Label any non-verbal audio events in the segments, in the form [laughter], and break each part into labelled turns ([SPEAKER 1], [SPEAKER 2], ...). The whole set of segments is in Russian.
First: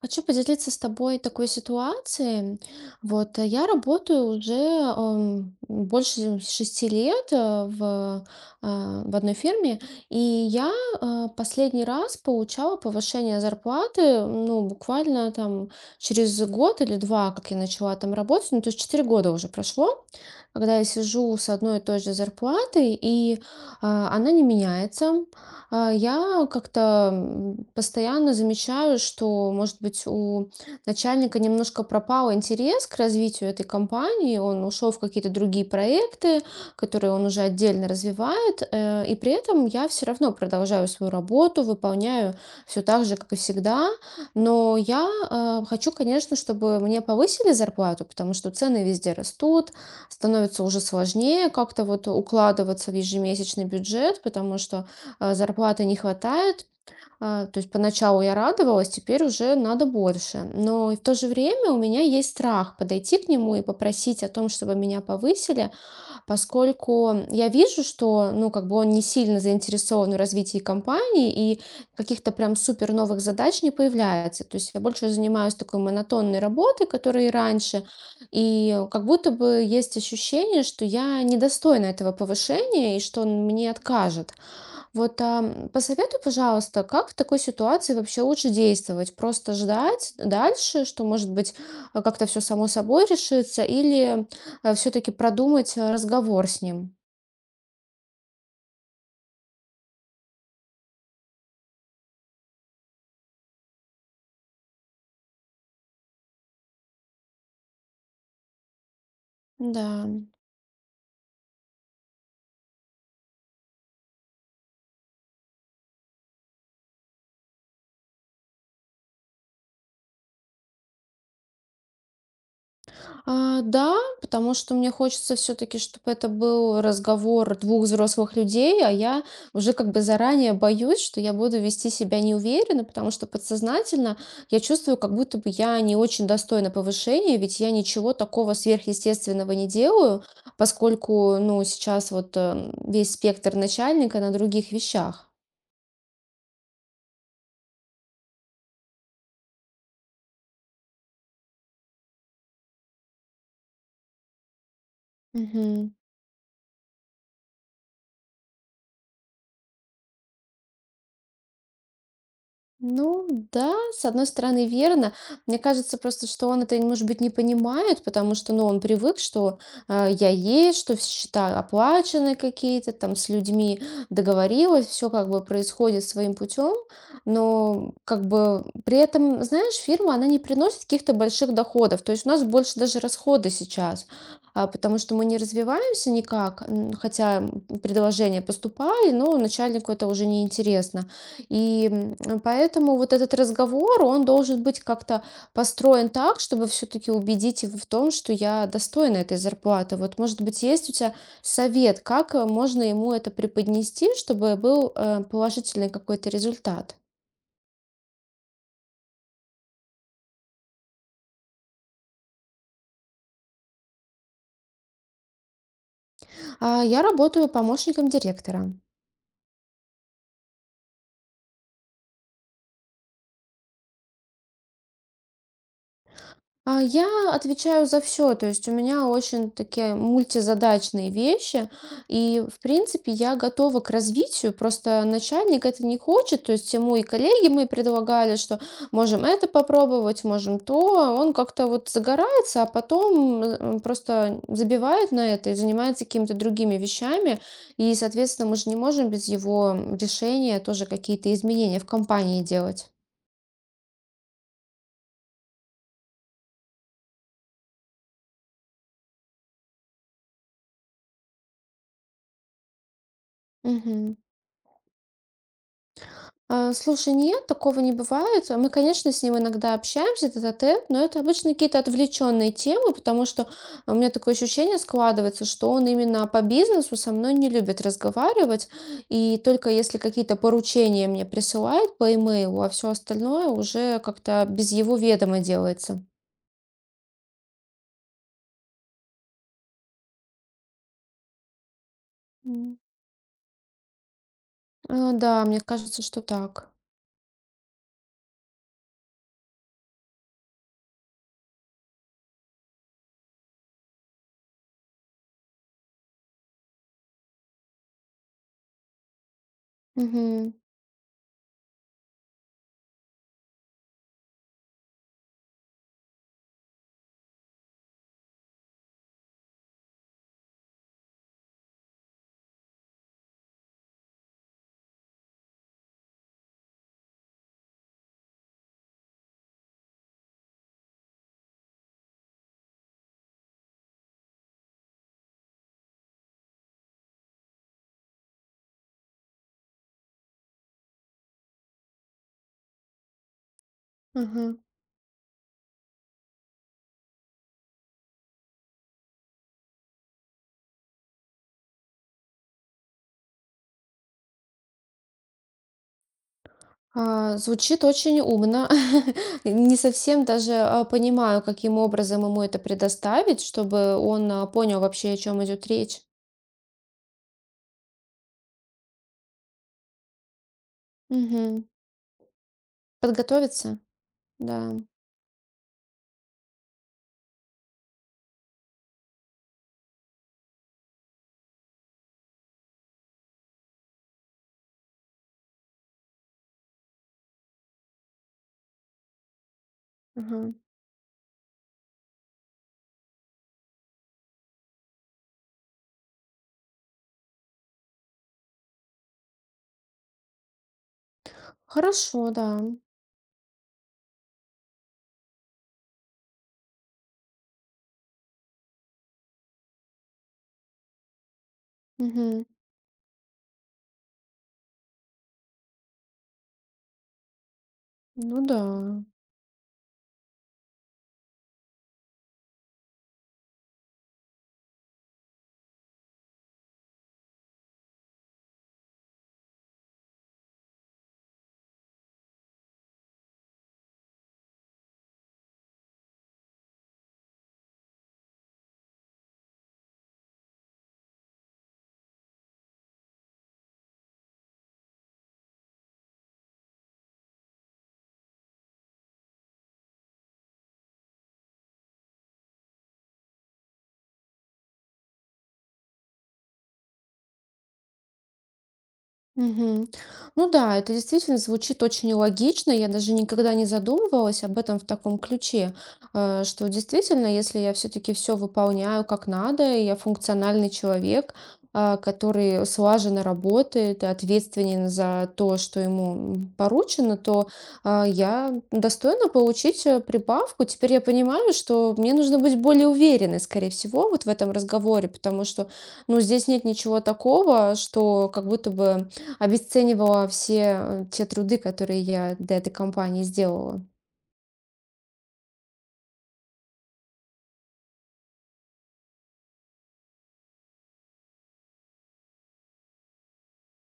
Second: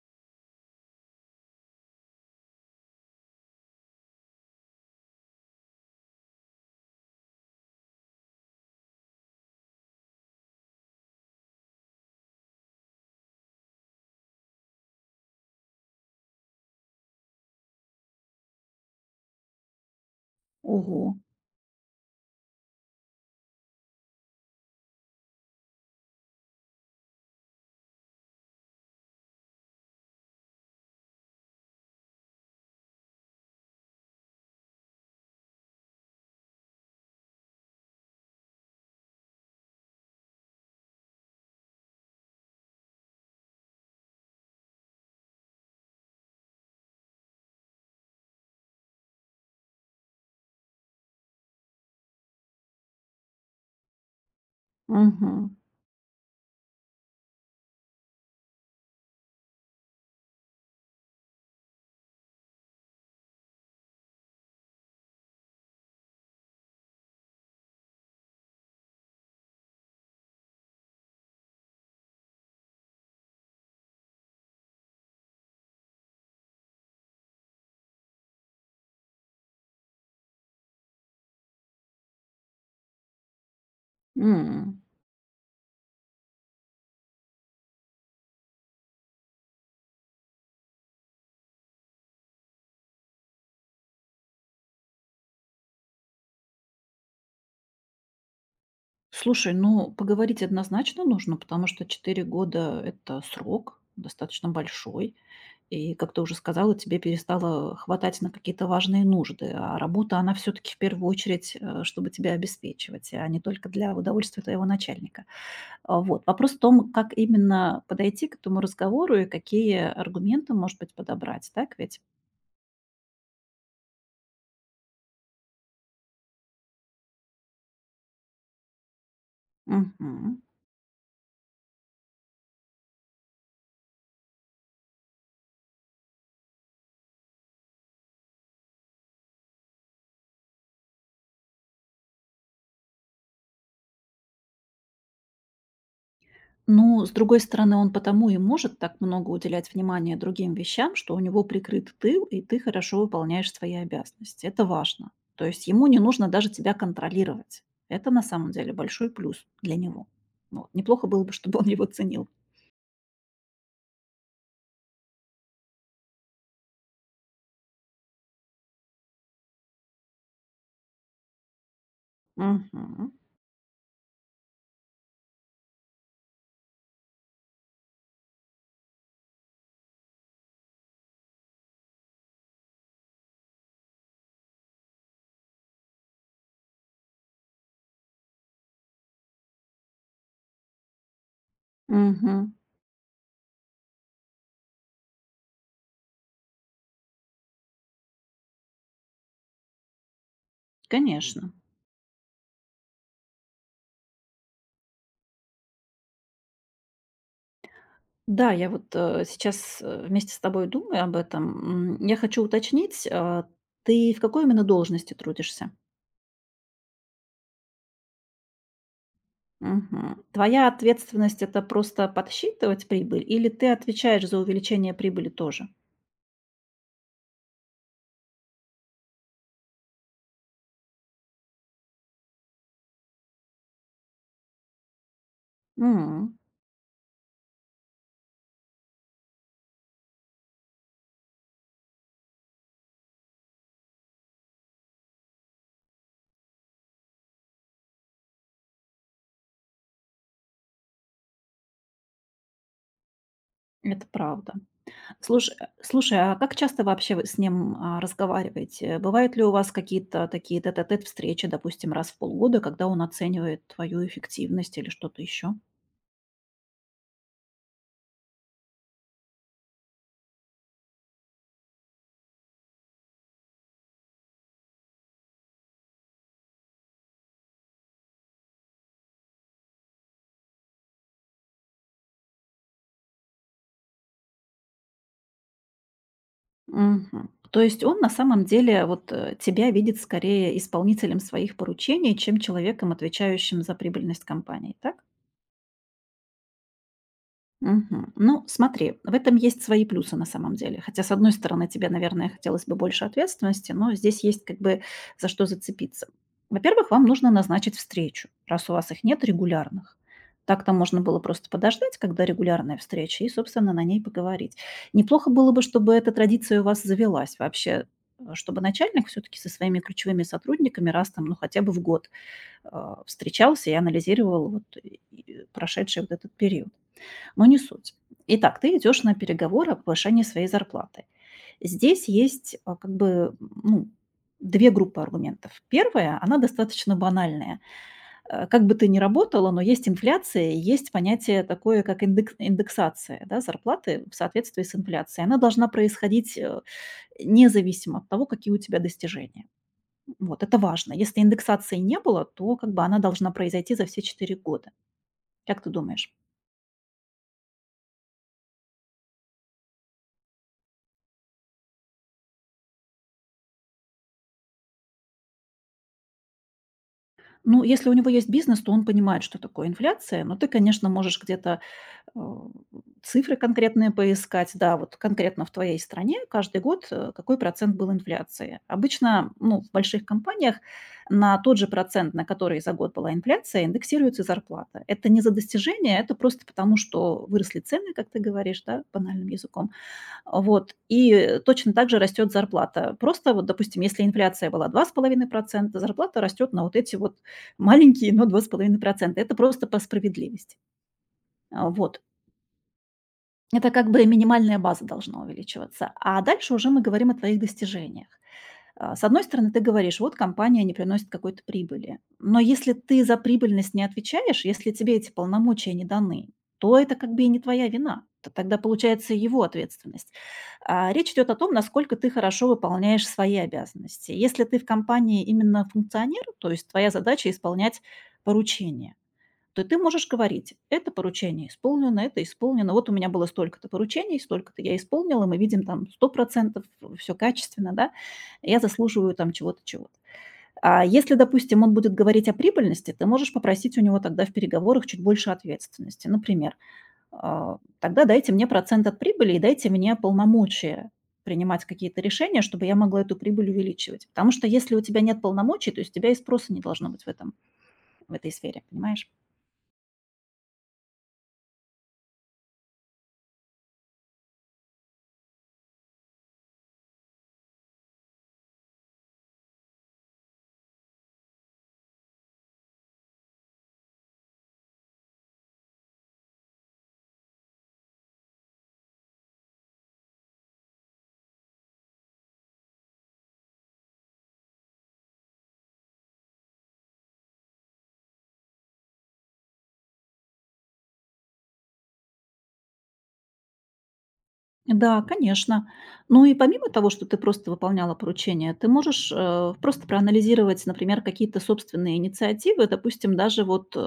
[SPEAKER 1] Хочу поделиться с тобой такой ситуацией. Я работаю уже больше шести лет в одной фирме, и я последний раз получала повышение зарплаты, ну, буквально там через год или два, как я начала там работать, ну, то есть 4 года уже прошло, когда я
[SPEAKER 2] Ого,
[SPEAKER 1] сижу с одной и той же зарплатой, и она не меняется. Я как-то постоянно замечаю, что, может быть, у начальника немножко пропал интерес к развитию этой компании, он ушел в какие-то другие проекты, которые он уже отдельно развивает, и при этом я все равно продолжаю свою работу, выполняю все так же, как и всегда, но я хочу, конечно, чтобы мне повысили зарплату, потому что цены везде растут, становится уже сложнее как-то вот укладываться в ежемесячный бюджет, потому что
[SPEAKER 2] мгм,
[SPEAKER 1] зарплаты не хватает. То есть поначалу я радовалась, теперь уже надо больше. Но и в то же время у меня есть страх подойти к нему и попросить о том, чтобы меня повысили, поскольку я вижу, что, ну, как бы он не сильно заинтересован в развитии компании и каких-то прям супер новых задач не появляется. То есть я больше занимаюсь такой монотонной работой, которая и раньше, и как будто бы есть ощущение, что я недостойна этого повышения и что он мне откажет.
[SPEAKER 2] м.
[SPEAKER 1] Посоветуй, пожалуйста, как в такой ситуации вообще лучше действовать? Просто ждать дальше, что, может быть, как-то все само собой решится, или все-таки продумать разговор с ним?
[SPEAKER 2] Слушай, ну, поговорить однозначно нужно, потому что 4 года — это срок достаточно большой. И, как ты уже сказала, тебе перестало хватать на какие-то важные нужды, а
[SPEAKER 1] Да.
[SPEAKER 2] работа, она все таки в первую очередь, чтобы тебя обеспечивать, а не только для удовольствия твоего начальника. А, вот. Вопрос в том, как именно подойти к этому разговору и какие аргументы, может быть, подобрать. Так ведь?
[SPEAKER 1] Да, потому что мне хочется все-таки, чтобы это был разговор двух взрослых людей, а я уже как бы
[SPEAKER 2] Мгм.
[SPEAKER 1] заранее боюсь, что я буду вести себя неуверенно, потому что подсознательно я чувствую, как будто бы я не очень достойна повышения, ведь я ничего такого сверхъестественного не делаю, поскольку, ну, сейчас вот весь спектр начальника на других вещах.
[SPEAKER 2] Ну, с другой стороны, он потому и может так много уделять внимания другим вещам, что у него прикрыт тыл, и ты хорошо выполняешь свои обязанности. Это важно. То есть ему
[SPEAKER 1] Мгм.
[SPEAKER 2] не нужно даже тебя контролировать. Это на самом деле большой плюс для него. Вот. Неплохо было бы, чтобы он его ценил.
[SPEAKER 1] Ну да, с одной стороны, верно. Мне кажется просто, что он это, может быть, не понимает, потому что, ну, он привык, что я есть, что все счета оплачены какие-то,
[SPEAKER 2] Мгм.
[SPEAKER 1] там с людьми договорилась, все как бы происходит своим путем, но как бы при этом, знаешь, фирма, она не приносит каких-то больших доходов, то есть у нас больше даже расходы сейчас, потому что мы не развиваемся никак, хотя предложения поступали, но начальнику это уже не интересно.
[SPEAKER 2] Мгм.
[SPEAKER 1] Поэтому вот этот разговор, он должен быть как-то построен так, чтобы все-таки убедить его в том, что я достойна этой зарплаты. Вот, может быть, есть у тебя
[SPEAKER 2] Конечно.
[SPEAKER 1] совет, как можно ему это преподнести, чтобы был положительный какой-то результат?
[SPEAKER 2] Да, я вот сейчас вместе с тобой думаю об этом. Я хочу уточнить, ты в какой именно должности трудишься?
[SPEAKER 1] Я работаю помощником директора.
[SPEAKER 2] Мгм. Твоя ответственность — это просто подсчитывать прибыль или ты отвечаешь за увеличение прибыли тоже?
[SPEAKER 1] Я отвечаю за все, то есть у меня очень такие мультизадачные вещи. И, в принципе, я готова к развитию. Просто начальник это не
[SPEAKER 2] М,
[SPEAKER 1] хочет. То есть ему и коллеги мы предлагали, что можем это попробовать, можем то. Он как-то вот загорается, а потом просто забивает на это и занимается какими-то другими вещами. И, соответственно, мы же не можем без его решения тоже какие-то изменения в компании делать.
[SPEAKER 2] это правда. Слушай, а как часто вообще вы с ним, разговариваете? Бывают ли у вас какие-то такие тет-а-тет встречи, допустим, раз в полгода, когда он оценивает твою
[SPEAKER 1] Мгм.
[SPEAKER 2] эффективность или что-то еще?
[SPEAKER 1] Слушай, нет, такого не бывает. Мы, конечно, с ним иногда общаемся, этот а тет, но это обычно какие-то отвлеченные темы, потому что у меня такое ощущение складывается, что он именно по бизнесу со мной не любит разговаривать, и только если какие-то поручения мне присылает по имейлу, а все остальное уже как-то без его ведома делается.
[SPEAKER 2] Мгм. То есть он на самом деле вот, тебя видит скорее исполнителем своих поручений, чем
[SPEAKER 1] М.
[SPEAKER 2] человеком, отвечающим за прибыльность компании, так?
[SPEAKER 1] Да, мне кажется, что так.
[SPEAKER 2] Мгм. Ну, смотри, в этом есть свои плюсы на самом деле. Хотя, с одной стороны, тебе, наверное, хотелось бы больше ответственности, но здесь есть как бы за что зацепиться. Во-первых, вам нужно назначить встречу, раз у вас их нет регулярных.
[SPEAKER 1] Мгм.
[SPEAKER 2] Так-то можно было просто подождать, когда регулярная встреча, и, собственно, на ней поговорить. Неплохо было бы, чтобы эта традиция у вас завелась вообще, чтобы начальник все-таки со своими ключевыми сотрудниками раз там, ну, хотя бы в год встречался и анализировал прошедший вот этот период. Но не суть. Итак, ты идешь на переговоры о повышении своей зарплаты. Здесь есть как бы ну, две группы аргументов. Первая, она достаточно банальная. Э, Как бы ты ни работала, но есть инфляция, и есть понятие такое, как индексация, да, зарплаты в
[SPEAKER 1] Ага.
[SPEAKER 2] соответствии с инфляцией. Она должна происходить независимо от того, какие у тебя достижения. Вот, это важно. Если индексации не было, то как бы она должна произойти за все 4 года. Как ты думаешь?
[SPEAKER 1] Звучит очень умно. [laughs] Не совсем даже понимаю, каким образом ему это предоставить, чтобы он понял вообще, о чем идет речь.
[SPEAKER 2] Ну, если у него есть бизнес, то он понимает, что такое инфляция. Но ты, конечно, можешь где-то
[SPEAKER 1] Мгм.
[SPEAKER 2] э, цифры
[SPEAKER 1] Подготовиться,
[SPEAKER 2] конкретные поискать.
[SPEAKER 1] да.
[SPEAKER 2] Да, вот конкретно в твоей стране каждый год какой процент был инфляции. Обычно, ну, в больших компаниях на тот же процент, на который за год была инфляция, индексируется и зарплата. Это не за достижение, это просто потому, что выросли цены, как ты говоришь, да, банальным языком.
[SPEAKER 1] Ага.
[SPEAKER 2] Вот. И точно так же растет зарплата. Просто вот, допустим, если инфляция была 2,5%, зарплата растет на вот эти вот маленькие, но 2,5%. Это просто по справедливости. А, Вот.
[SPEAKER 1] Хорошо, да.
[SPEAKER 2] Это как бы минимальная база должна увеличиваться. А дальше уже мы говорим о твоих достижениях. С одной стороны, ты говоришь, вот компания не приносит какой-то прибыли. Но
[SPEAKER 1] Мгм.
[SPEAKER 2] если ты за прибыльность не отвечаешь, если тебе эти полномочия не даны, то это как бы и не твоя вина. Т-
[SPEAKER 1] Ну
[SPEAKER 2] Тогда
[SPEAKER 1] да.
[SPEAKER 2] получается его ответственность. А, Речь идет о том, насколько ты хорошо выполняешь свои обязанности. Если ты в компании именно функционер, то есть твоя задача исполнять поручения, то ты можешь говорить: "Это поручение исполнено, это исполнено. Вот у меня было столько-то поручений, столько-то я исполнила, мы видим там 100% все качественно, да, я заслуживаю там чего-то, чего-то". А если, допустим, он будет говорить о прибыльности, ты можешь попросить у него тогда в переговорах чуть больше ответственности. Например, тогда дайте мне процент от прибыли и дайте мне полномочия принимать какие-то решения, чтобы я могла эту прибыль увеличивать. Потому что если у тебя нет полномочий, то есть у тебя и спроса не должно быть в этой сфере, понимаешь?
[SPEAKER 1] Мгм. Ну да, это действительно звучит очень логично. Я даже никогда не задумывалась об этом в таком ключе, что действительно, если я все-таки все выполняю как надо, и я функциональный человек, который слаженно работает и ответственен за то, что ему поручено, то я достойна получить прибавку. Теперь я понимаю, что мне нужно быть более уверенной, скорее всего, вот в этом разговоре, потому что ну, здесь нет ничего такого, что как будто бы обесценивала все, те труды, которые я для этой компании сделала.
[SPEAKER 2] Да, конечно. Ну и помимо того, что ты просто выполняла поручение, ты можешь просто проанализировать, например, какие-то собственные инициативы, допустим, даже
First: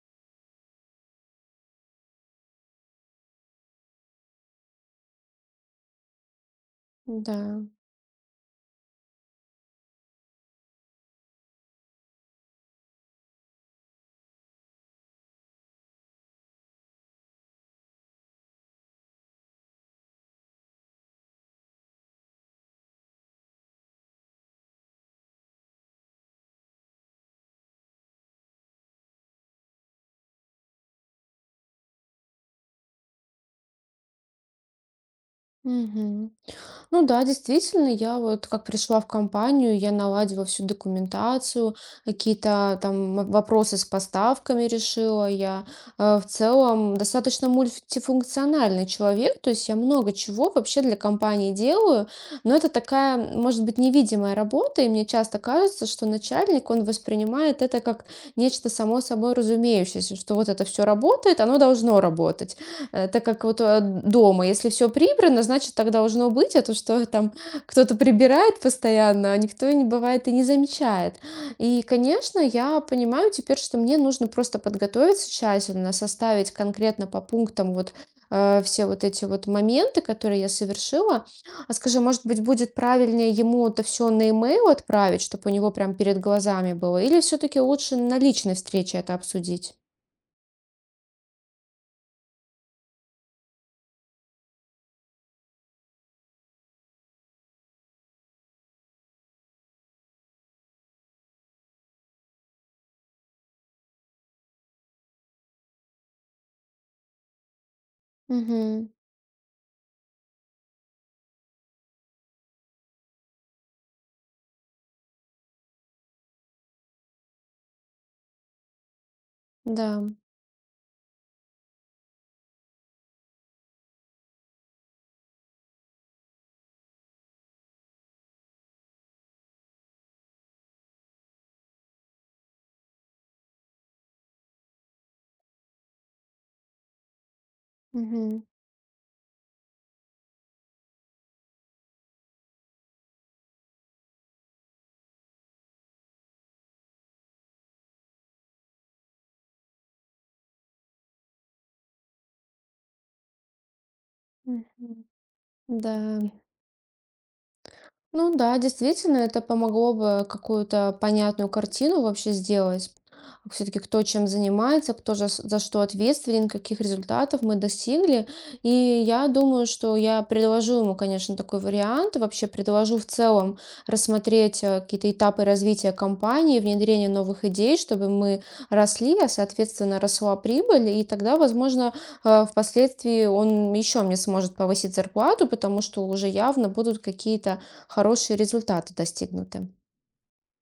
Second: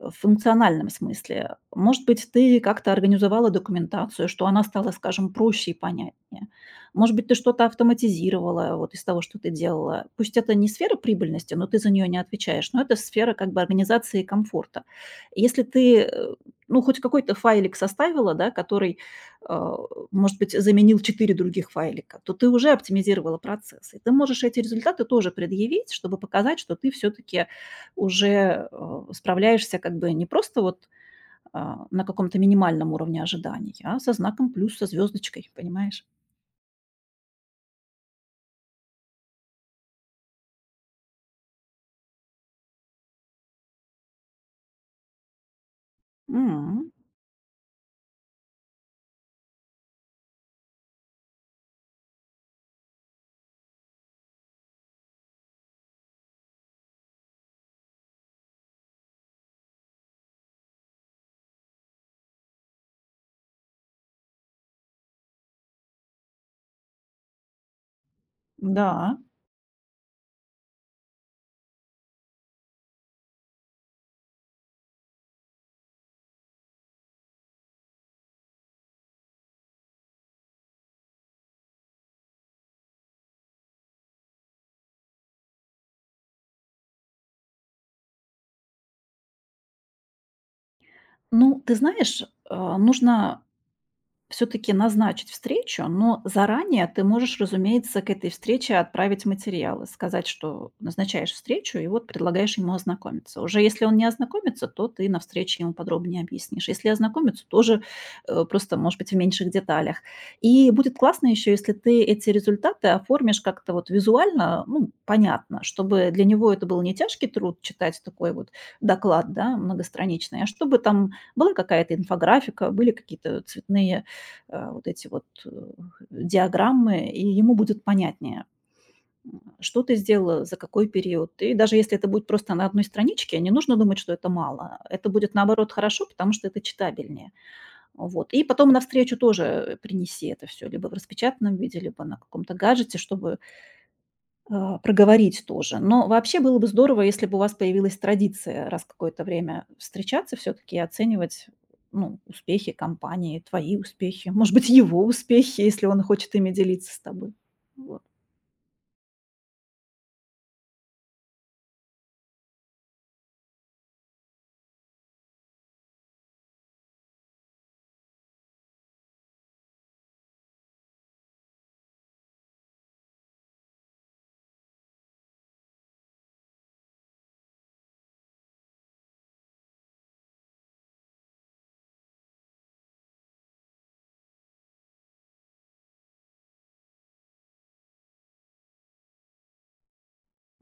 [SPEAKER 2] в функциональном смысле. Может быть, ты как-то организовала документацию, что она стала, скажем, проще и понятнее. Может быть, ты
[SPEAKER 1] Да.
[SPEAKER 2] что-то автоматизировала вот из того, что ты делала. Пусть это не сфера прибыльности, но ты за нее не отвечаешь, но это сфера как бы организации и комфорта. Если ты ну, хоть какой-то файлик составила, да, который э, может быть, заменил 4 других файлика, то ты уже оптимизировала процесс. И ты можешь эти результаты тоже предъявить, чтобы показать, что ты все-таки уже справляешься как бы не просто вот на каком-то минимальном уровне ожиданий, а со знаком плюс, со звездочкой, понимаешь?
[SPEAKER 1] Мгм. Ну да, действительно, я вот как пришла в компанию, я наладила всю документацию, какие-то там вопросы с поставками решила я. В
[SPEAKER 2] М,
[SPEAKER 1] целом достаточно мультифункциональный человек, то есть я много чего вообще для компании делаю, но это такая, может быть, невидимая работа, и мне часто кажется, что начальник, он воспринимает это как нечто само собой разумеющееся, что вот это все работает, оно должно работать. Так как вот дома, если все прибрано, значит, так должно быть, а то, что там кто-то прибирает
[SPEAKER 2] Да.
[SPEAKER 1] постоянно, а никто не бывает и не замечает. И, конечно, я понимаю теперь, что мне нужно просто подготовиться тщательно, составить конкретно по пунктам вот все вот эти вот моменты, которые я совершила. А скажи, может быть, будет правильнее ему это все на e отправить, чтобы у него прям перед глазами было? Или все-таки лучше на личной встрече это обсудить?
[SPEAKER 2] Ну, ты знаешь, нужно все таки назначить встречу, но заранее ты можешь, разумеется, к этой встрече отправить материалы, сказать, что назначаешь встречу, и вот предлагаешь ему ознакомиться. Уже если он не ознакомится, то ты на встрече ему подробнее объяснишь. Если ознакомится, тоже, просто,
[SPEAKER 1] Угу,
[SPEAKER 2] может быть, в меньших деталях. И будет классно еще, если ты эти результаты оформишь как-то вот визуально, ну, понятно, чтобы для него это был не тяжкий труд читать такой вот доклад, да,
[SPEAKER 1] да.
[SPEAKER 2] многостраничный, а чтобы там была какая-то инфографика, были какие-то цветные э, вот эти вот э, диаграммы, и ему будет понятнее, что ты сделала, за какой период. И даже если это будет просто на одной страничке, не нужно думать, что это мало. Это будет, наоборот, хорошо, потому что это читабельнее. Вот.
[SPEAKER 1] Угу.
[SPEAKER 2] И потом навстречу тоже принеси это все, либо в распечатанном виде, либо на каком-то гаджете, чтобы проговорить тоже. Но вообще было бы здорово, если бы у вас появилась традиция раз какое-то время встречаться все-таки и оценивать, ну, успехи компании, твои успехи, может быть,
[SPEAKER 1] Мгм.
[SPEAKER 2] его успехи, если
[SPEAKER 1] Да,
[SPEAKER 2] он хочет ими делиться с тобой. Вот.
[SPEAKER 1] ну да, действительно, это помогло бы какую-то понятную картину вообще сделать. Все-таки кто чем занимается, кто за что ответственен, каких результатов мы достигли. И я думаю, что я предложу ему, конечно, такой вариант. Вообще предложу в целом рассмотреть какие-то этапы развития компании, внедрение новых идей, чтобы мы росли, а соответственно росла прибыль. И тогда, возможно, впоследствии он еще мне сможет повысить зарплату, потому что уже явно будут какие-то хорошие результаты достигнуты.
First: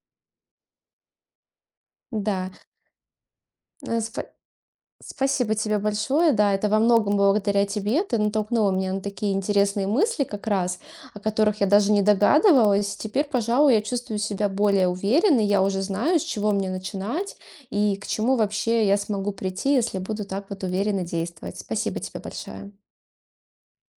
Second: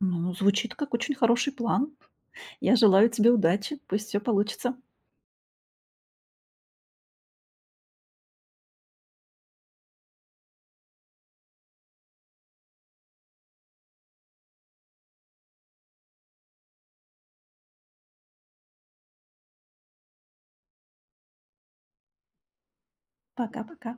[SPEAKER 2] Ну, звучит как очень хороший план.
[SPEAKER 1] Да,
[SPEAKER 2] Я желаю тебе удачи.
[SPEAKER 1] э,
[SPEAKER 2] Пусть все
[SPEAKER 1] спа-
[SPEAKER 2] получится.
[SPEAKER 1] спасибо тебе большое. Да, это во многом благодаря тебе. Ты натолкнула меня на такие интересные мысли как раз, о которых я даже не догадывалась. Теперь, пожалуй, я чувствую себя более уверенной. Я уже знаю, с чего мне начинать и к чему вообще я смогу прийти, если буду так вот уверенно действовать. Спасибо тебе большое.
[SPEAKER 2] Пока-пока.